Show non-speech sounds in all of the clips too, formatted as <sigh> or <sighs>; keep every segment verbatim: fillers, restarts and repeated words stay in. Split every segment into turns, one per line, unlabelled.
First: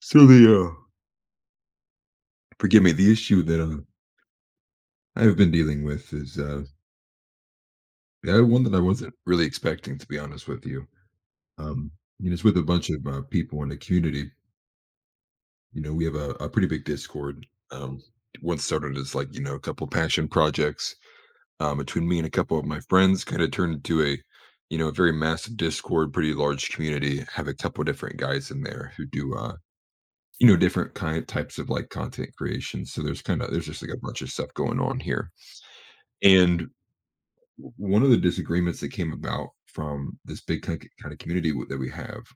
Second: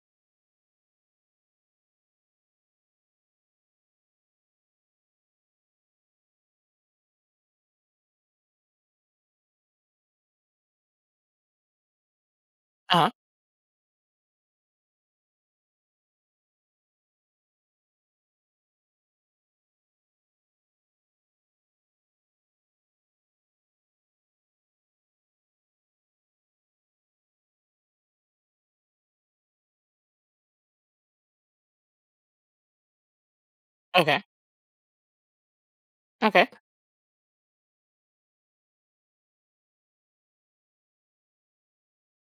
So the uh, forgive me. The issue that uh, I have been dealing with is uh, yeah, one that I wasn't really expecting, to be honest with you. Um, you know, it's with a bunch of
Uh-huh.
uh, people in the community. You know, we have a, a pretty big Discord. Um, Once started as like you know a couple passion projects, um, between me and a couple of my friends, kind of turned into a you know a very massive Discord, pretty large community. Have a couple different guys in there who do uh, you know different kind types of like content creation. So there's kind of there's just like a bunch
Okay.
of stuff going on here,
Okay.
and one of the disagreements that came about from this big kind of community w- that we have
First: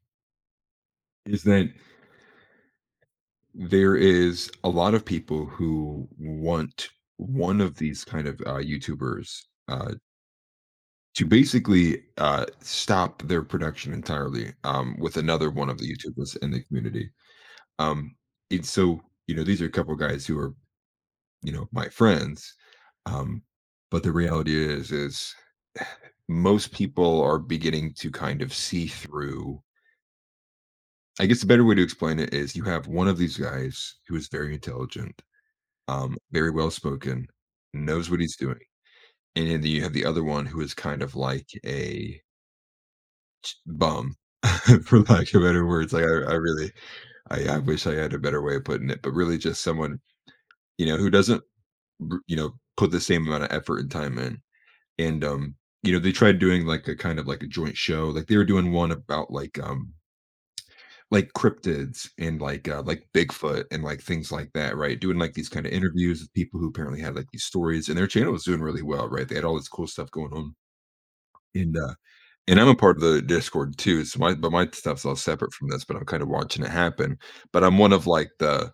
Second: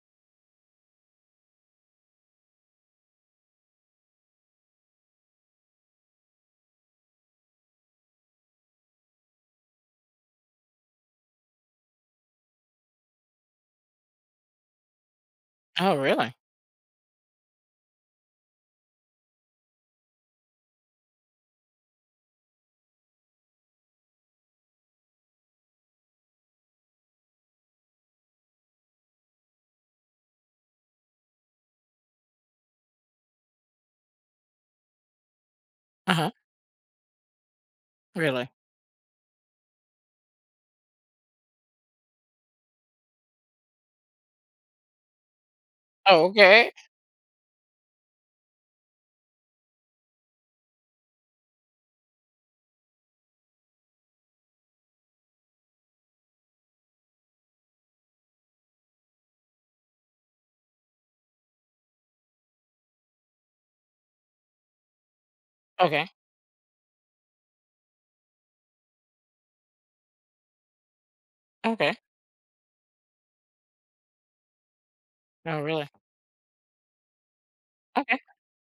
is that there is a lot of people who want one of these kind of uh, YouTubers uh, to basically uh, stop their production entirely, um, with another one of the
Oh, really?
YouTubers in the community. Um, and so, you know, these are a couple guys who are, you know, my friends. Um, but the reality is, is <sighs> most people are beginning to kind of see through. I guess the better way to explain it is you have one of these guys who is very intelligent, um,
Uh-huh.
very well spoken, knows what he's
Really?
doing. And then you have the other one who is kind of like a bum, <laughs> for lack of better words. Like,
Oh,
I, I
okay.
really, I, I wish I had a better way of putting it, but really just someone, you know, who doesn't, r- you know, put the same amount of effort and time in. And um you know they tried doing like a kind of like a joint show. Like, they were doing one about, like, um like, cryptids and, like, uh like, Bigfoot and, like, things like that, right? Doing, like, these kind of
Okay.
interviews with people who apparently had, like, these stories. And their channel was doing really well, right? They had all this cool stuff going on, and uh
Okay.
and I'm a part of the Discord too, so my but my stuff's all separate
Oh,
from this,
really?
but I'm kind of watching it happen. But I'm one of
Okay.
like the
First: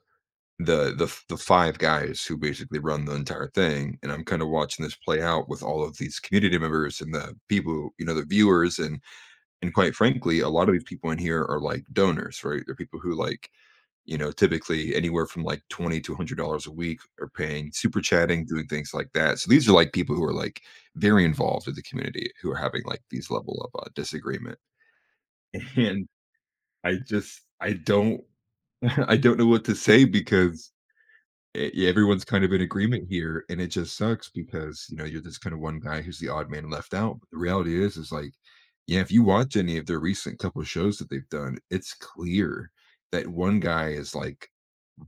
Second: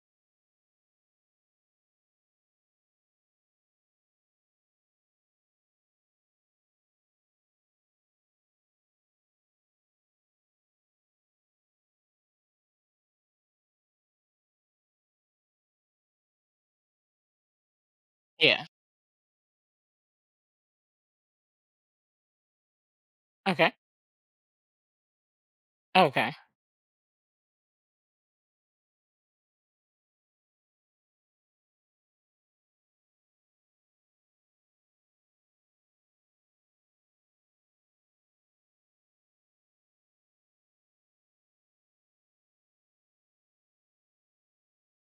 the the f- the five guys who basically run the entire thing, and I'm kind of watching this play out with all of these community members and the people who- you know the viewers. and and quite frankly, a lot of these people in here are like donors, right? They're people who, like, you know typically, anywhere from like twenty to one hundred dollars a week, are paying, super chatting, doing
Yeah.
things like that. So these are like people who are like very involved with the community, who are having like these level
Okay.
of uh, disagreement. <laughs> And
Okay.
i just i don't <laughs> I don't know what to say, because E yeah, everyone's kind of in agreement here, and it just sucks because, you know, you're this kind of one guy who's the odd man left out, but the reality is, is like, yeah, if you watch any of their recent couple shows that they've done, it's clear that one guy is, like,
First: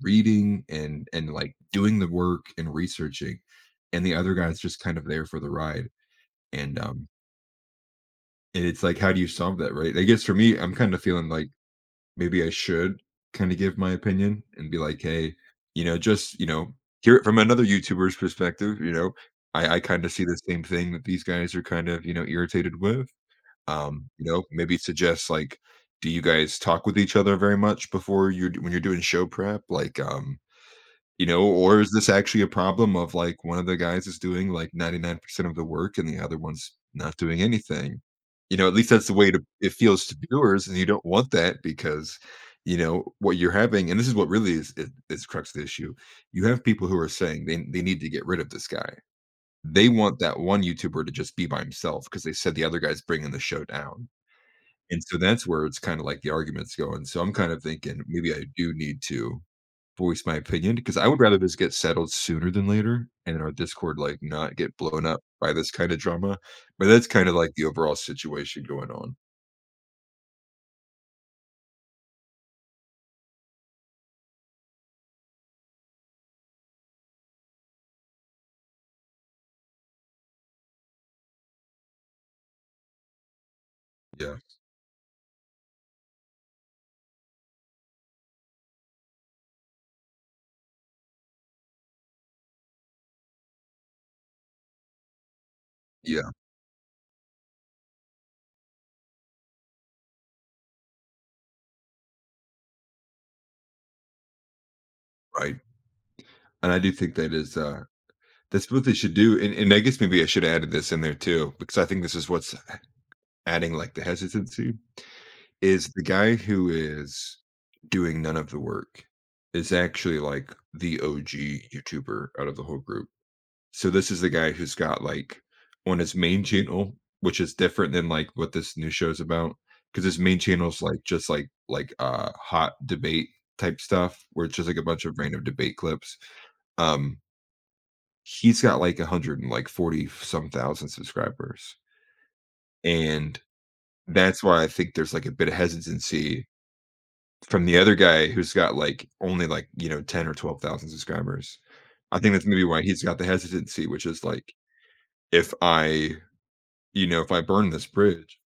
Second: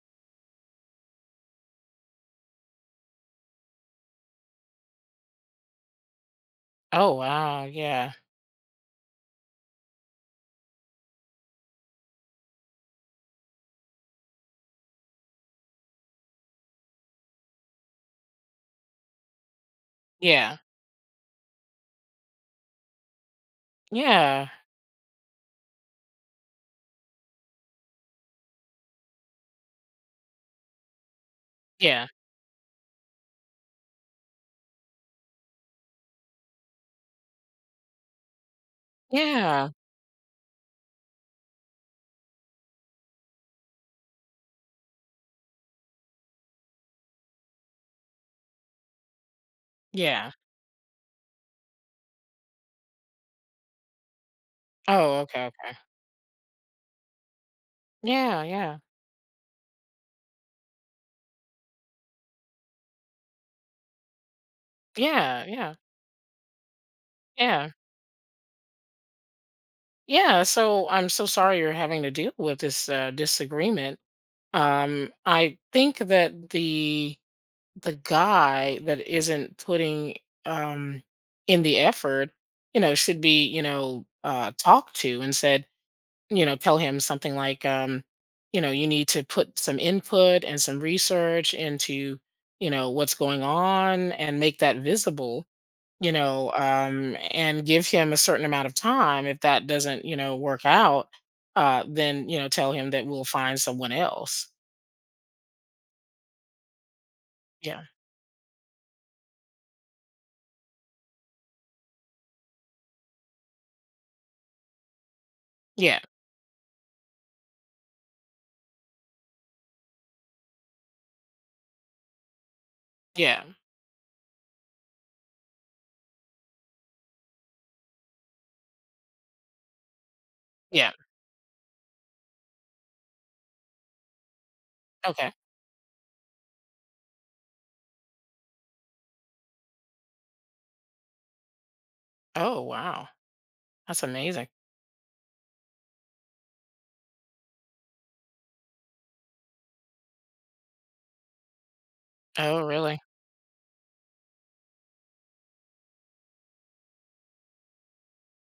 reading and and, like, doing the work and researching, and the other guy's just kind of there for the ride, and, um,
Oh, wow. Yeah.
and it's like, how do you solve that, right? I guess for me, I'm kinda feeling like maybe I should kinda give my opinion and be like, "Hey," you know, just, you know, hear it from another YouTuber's perspective, you know? I I kinda see the
Yeah.
same thing that these guys are kind of, you know, irritated with. Um, you know,
Yeah.
maybe suggest, like, do you guys talk with each other very much before you d when you're doing show prep? Like, um you know, or is
Yeah.
this actually a problem of, like, one of the guys is doing, like, ninety-nine percent of the work, and the other one's not doing anything? You know, at least that's the way to
Yeah.
it feels to viewers, and you don't want that because, you know, what you're having, and this is what really is is is crux of the issue. You have people who are saying they they need to get rid of this guy. They want
Yeah.
that one YouTuber to just be by himself because they said the other guy's bringing the show down, and so
Oh, okay.
that's where
Okay.
it's kinda like the argument's going. So I'm kind of thinking maybe
Yeah.
I do
Yeah.
need to voice my opinion, because I would rather this get settled sooner than later, and our Discord, like, not get blown up
Yeah.
by this
Yeah.
kind of drama, but that's kind of like the
Yeah.
overall situation going on.
Yeah. So I'm so sorry you're having to deal with this uh, disagreement. Um, I think that the the guy that isn't putting um in the effort, you know, should be, you know,
Yeah.
uh talked to and said, you know, tell him something like, um you know, you need to put some input and some research into, you know, what's going on and make that visible, you
Yeah,
know, um and give him a certain amount of time. If that doesn't, you know, work out, uh then, you know, tell him that we'll find someone else.
right. And I do think that is,
Yeah.
uh that's what they should do, and and I guess maybe I should have added this in there too, because I think this is what's adding, like, the hesitancy, is
Yeah.
the guy who is doing none of the work is actually, like, the O G YouTuber out of the whole group.
Yeah.
So this is the guy who's got, like, on his main channel, which is different than like what this new show's about, because his main channel's
Yeah.
like just like like uh hot debate type stuff, where it's just like a bunch of
Okay.
random debate clips. Um, he's got like a hundred and like forty some thousand subscribers,
Oh, wow.
and
That's
that's
amazing.
why I think there's like a bit of hesitancy from the other guy who's got like only like you know ten or twelve thousand subscribers. I think that's
Oh,
maybe why
really?
he's got the hesitancy, which is like if I you know, if I burn this bridge,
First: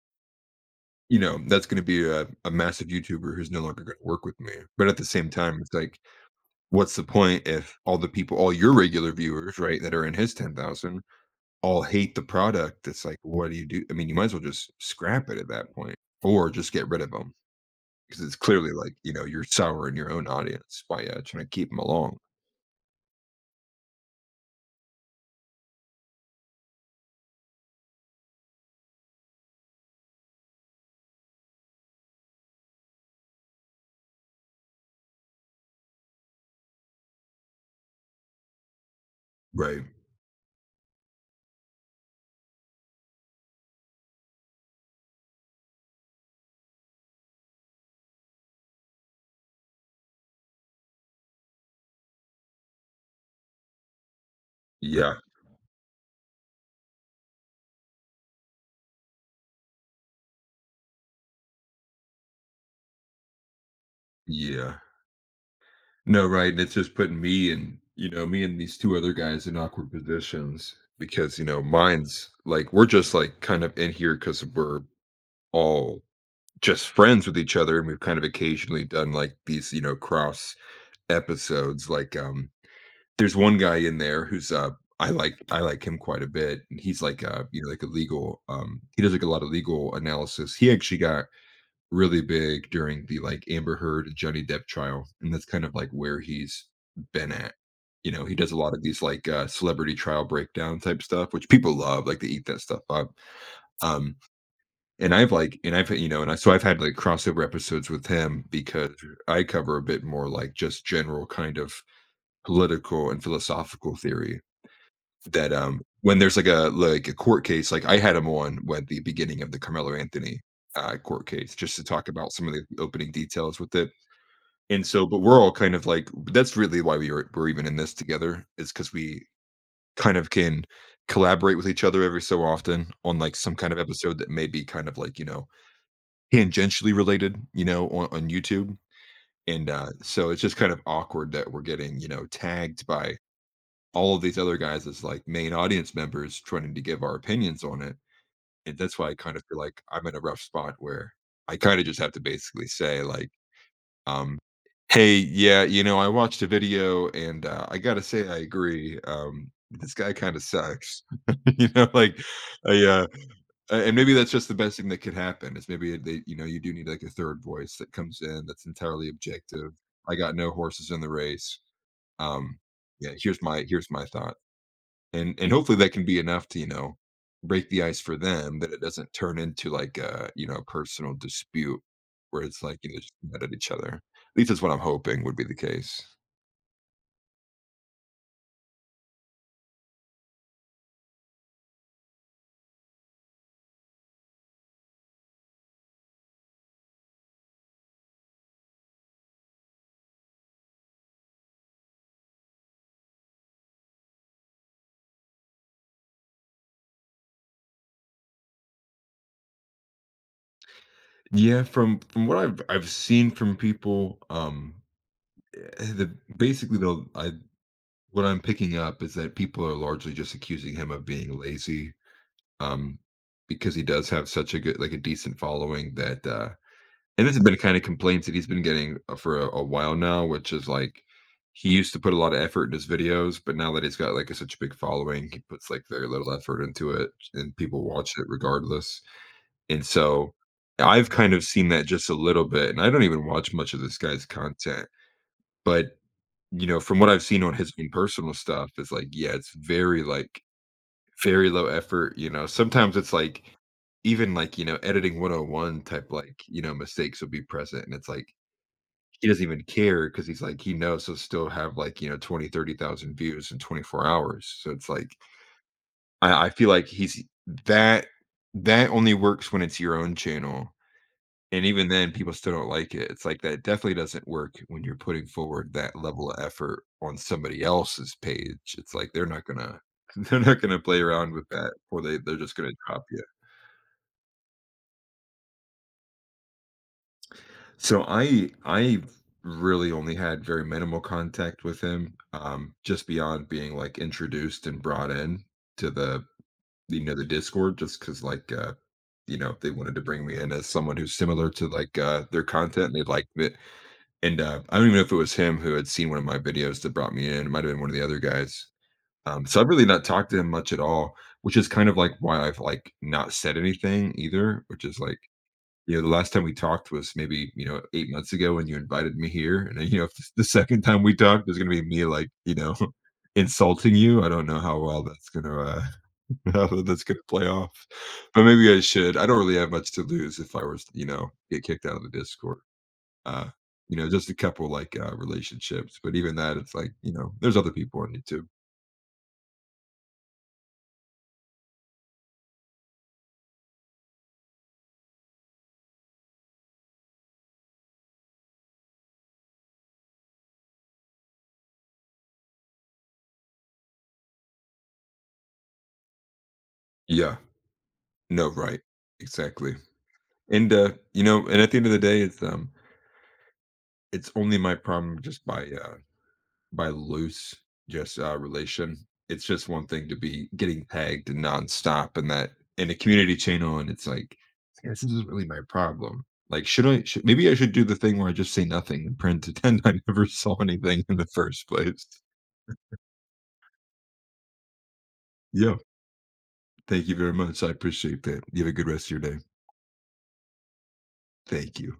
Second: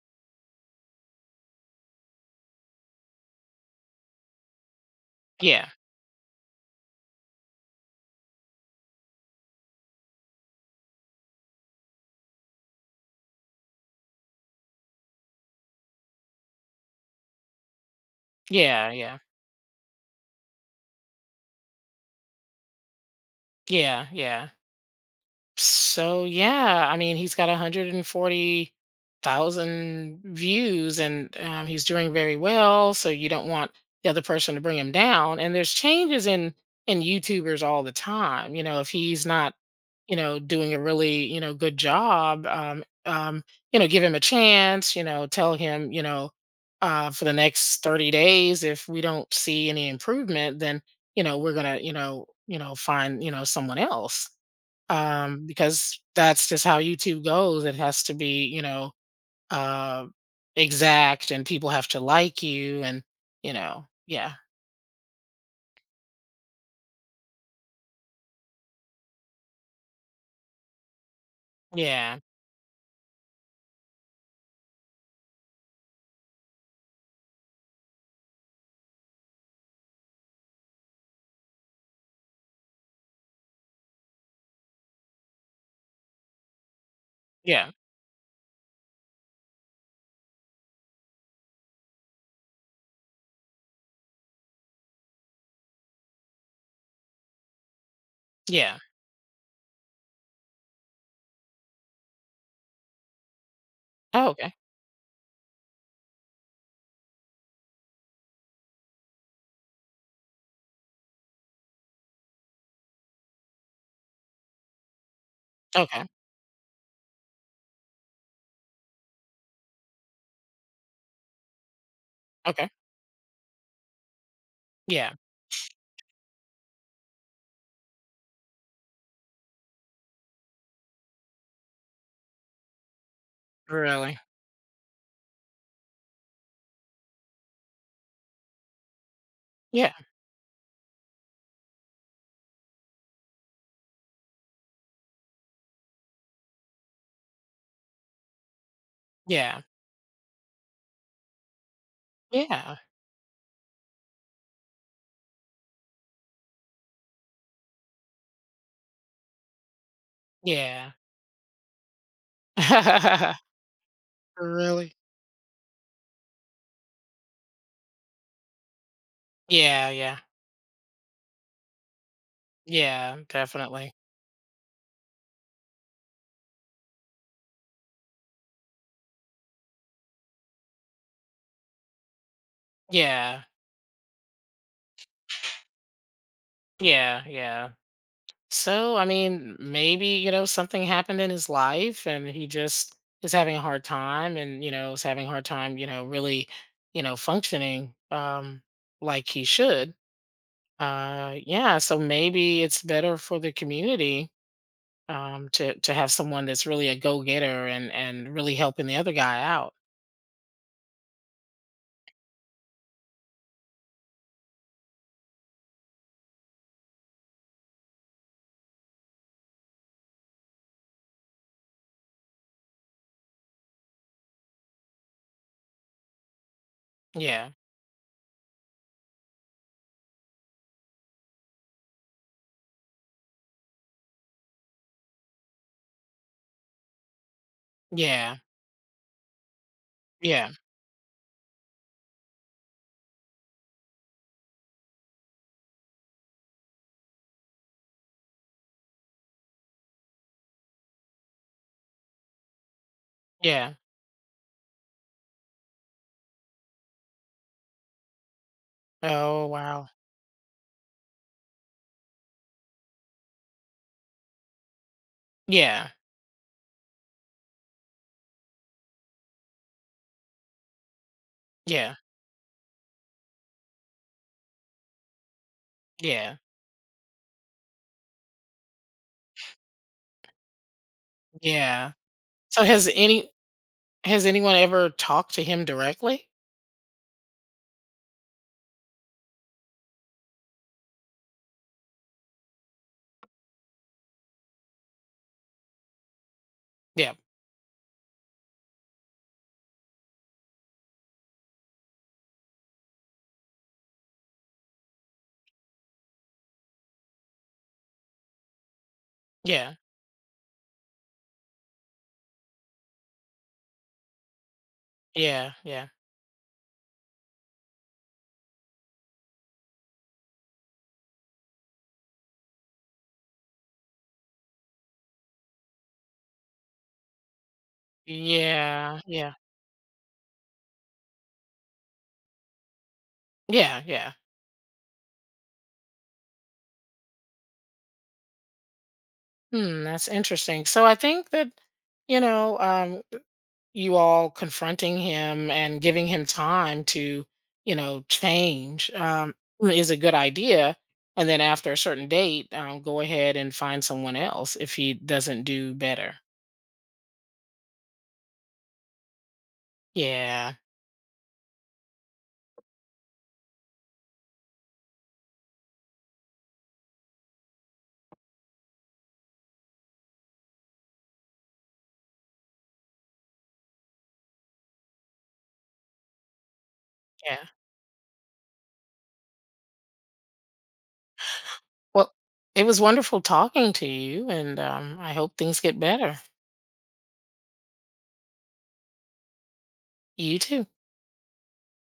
you know, that's going to be a, a massive YouTuber who's no longer going to work with me. But at the same time,
Yeah.
it's like, what's the point if all the people, all your regular viewers, right, that are in his ten thousand all hate the product? It's like, what do you do? I mean, you might as well just scrap it at that point, or just get rid of them, because it's clearly
Yeah,
like, you
yeah.
know, you're souring your own audience by uh, trying to keep them along.
Yeah, yeah. So, yeah, I mean, he's got one hundred forty thousand views and, um, he's doing very well, so you don't want the other person to bring him down. And there's changes in in YouTubers all the time. You know, if he's not,
Right.
you know, doing a really, you know, good job, um, um, you know, give him a chance. You know, tell him, you know, uh, for the next thirty days, if we don't see any improvement, then, you know, we're gonna, you know, you know, find, you know, someone else.
Yeah.
Um, because that's just how YouTube goes. It has to be, you know, uh exact, and people have to like you. And you know, yeah,
Yeah. No, right. And it's just putting me and, you know, me and these two other guys in awkward positions, because, you know,
yeah,
mine's like, we're just like kind of in here because we're all just friends with each other. And we've kind of occasionally done like these, you know, cross episodes. Like, um, there's one guy in there who's, uh, I like I like him quite a bit, and he's like uh you know
yeah,
like a legal, um he does like a lot of legal analysis. He actually got really big during the, like, Amber Heard and Johnny Depp trial, and that's kind of, like, where he's been at. You know, he does a lot
yeah.
of these, like, uh, celebrity trial breakdown type stuff, which people love, like, they eat that stuff up. Um,
Oh, okay.
and I've, like and I've, you know and I so I've had, like, crossover episodes with him because I cover a bit more, like, just general kind of political and philosophical theory that, um
Okay.
when there's like a like a court case, like, I had him on when the beginning of the Carmelo Anthony uh, court case, just to talk about some of the
Okay.
opening details with it. And so,
Yeah.
but we're all kind of like that's really why we were we're even in this together, is because we kind of can collaborate with each other every so often on like some kind of episode
Really.
that may be kind of like you know tangentially related, you know, on, on YouTube. And uh,
Yeah.
so it's just kind of awkward that we're getting you know tagged by all of these other guys as like main audience members trying to give our opinions on it. And that's why I kind of feel
Yeah.
like I'm in a rough spot where I kind of just have to basically
Yeah,
say, like, um, hey, yeah, you know, I watched a video and, uh, I gotta say I agree. Um, this guy kind of
yeah.
sucks. <laughs> you know, like, I, uh,
<laughs>
and maybe that's just the best thing
Really?
that could happen is maybe they, you know, you do need like a third voice that comes in that's entirely objective.
Yeah,
I
yeah,
got no horses in the race. Um, yeah,
yeah,
here's my here's
definitely.
my thought. And and hopefully that can be enough to, you know, break the ice for them, that it doesn't turn into like a, you know, a personal dispute where it's like, you know, just mad
Yeah,
at each other. At least that's what I'm hoping would be the case.
yeah, yeah. So, I mean, maybe, you know, something happened in his life and he just is having a hard time and, you know, is having a hard time, you know, really, you know, functioning, um like he should. Uh yeah, so maybe it's better for the community, um to to have someone that's really a go-getter and and really helping the other guy out.
Yeah, from from what I've I've seen from people, um, eh, the basically though, I what I'm picking up is that people are largely just accusing him of being lazy, um, because he does have such a good, like a decent following that uh, and this has
Yeah.
been kind of complaints that he's been getting uh, for a, a while now, which is like he used to put a lot of effort in his videos, but now that he's got like a, such a big following, he puts like very little effort into it, and people watch it
Yeah.
regardless. And so
Yeah.
I've kind of seen that just a little bit, and I don't even watch much of this guy's content, but you know, from what I've seen on his own personal stuff, it's like yeah, it's very like very low effort. You know, sometimes it's like
Yeah.
even like you know editing one oh one type, like, you know mistakes will be present, and it's like he doesn't
Oh,
even
wow.
care because he's like he knows he'll still have, like, you know twenty thirty thousand views in twenty-four hours. So it's like
Yeah.
I, I feel like he's that that only works when it's your own channel, and even
Yeah.
then people still don't like it. It's like that definitely doesn't work when you're putting forward that level
Yeah.
of effort on somebody else's page. It's like they're not gonna <laughs> they're not gonna play around with that,
Yeah.
or they they're just
So
gonna
has
drop you.
any has anyone ever talked to him directly?
So I I really only had very minimal contact with him, um, just beyond being like introduced and brought in to the you
Yeah.
know the Discord, just because like uh, you know they wanted to bring me in as someone who's similar to like uh, their content, and they liked it. And uh, I don't even know if it was him who had seen one of my videos that brought me in. It might have been one of the other guys. Um, so I've
Yeah.
really not talked to him much at all, which is kind of like why I've like not said anything either, which is like
Yeah. Yeah.
you know, the last time we talked was maybe, you know, eight months ago when you invited me here, and you know, <laughs> if this, the second time we talked is gonna be me, like, you know, <laughs> insulting you, I don't know how well that's gonna, uh, <laughs> how that's gonna play off, but maybe I
Yeah.
should. I
Yeah.
don't really have much to lose if I was, you know, get kicked out of the Discord. Uh,
Yeah.
you know,
Yeah.
just a couple, like, uh, relationships, but even that, it's like, you know, there's other people on YouTube.
Hmm, that's interesting. So I think that, you know, um, you all confronting him and giving him time to, you know, change, um, is a good idea. And then after a certain date, um, go ahead and find someone else if he doesn't do better.
Yeah. No, right. Exactly,
Yeah.
and, uh, you know, and at the end of the day, it's, um, it's only my problem just by, uh by loose just uh, relation. It's just one thing to be getting tagged nonstop and that in a community channel, and it's like, "Yeah, this isn't really my problem. Like, should I? Should,
Yeah.
maybe I should do the thing where I just say nothing and print pretend <laughs> I never saw anything in the first place."
Well, it was wonderful talking to you, and um, I hope things
Yeah.
get better.
Thank you very much. I appreciate that. You have a good rest of your day.
You too.
Thank you.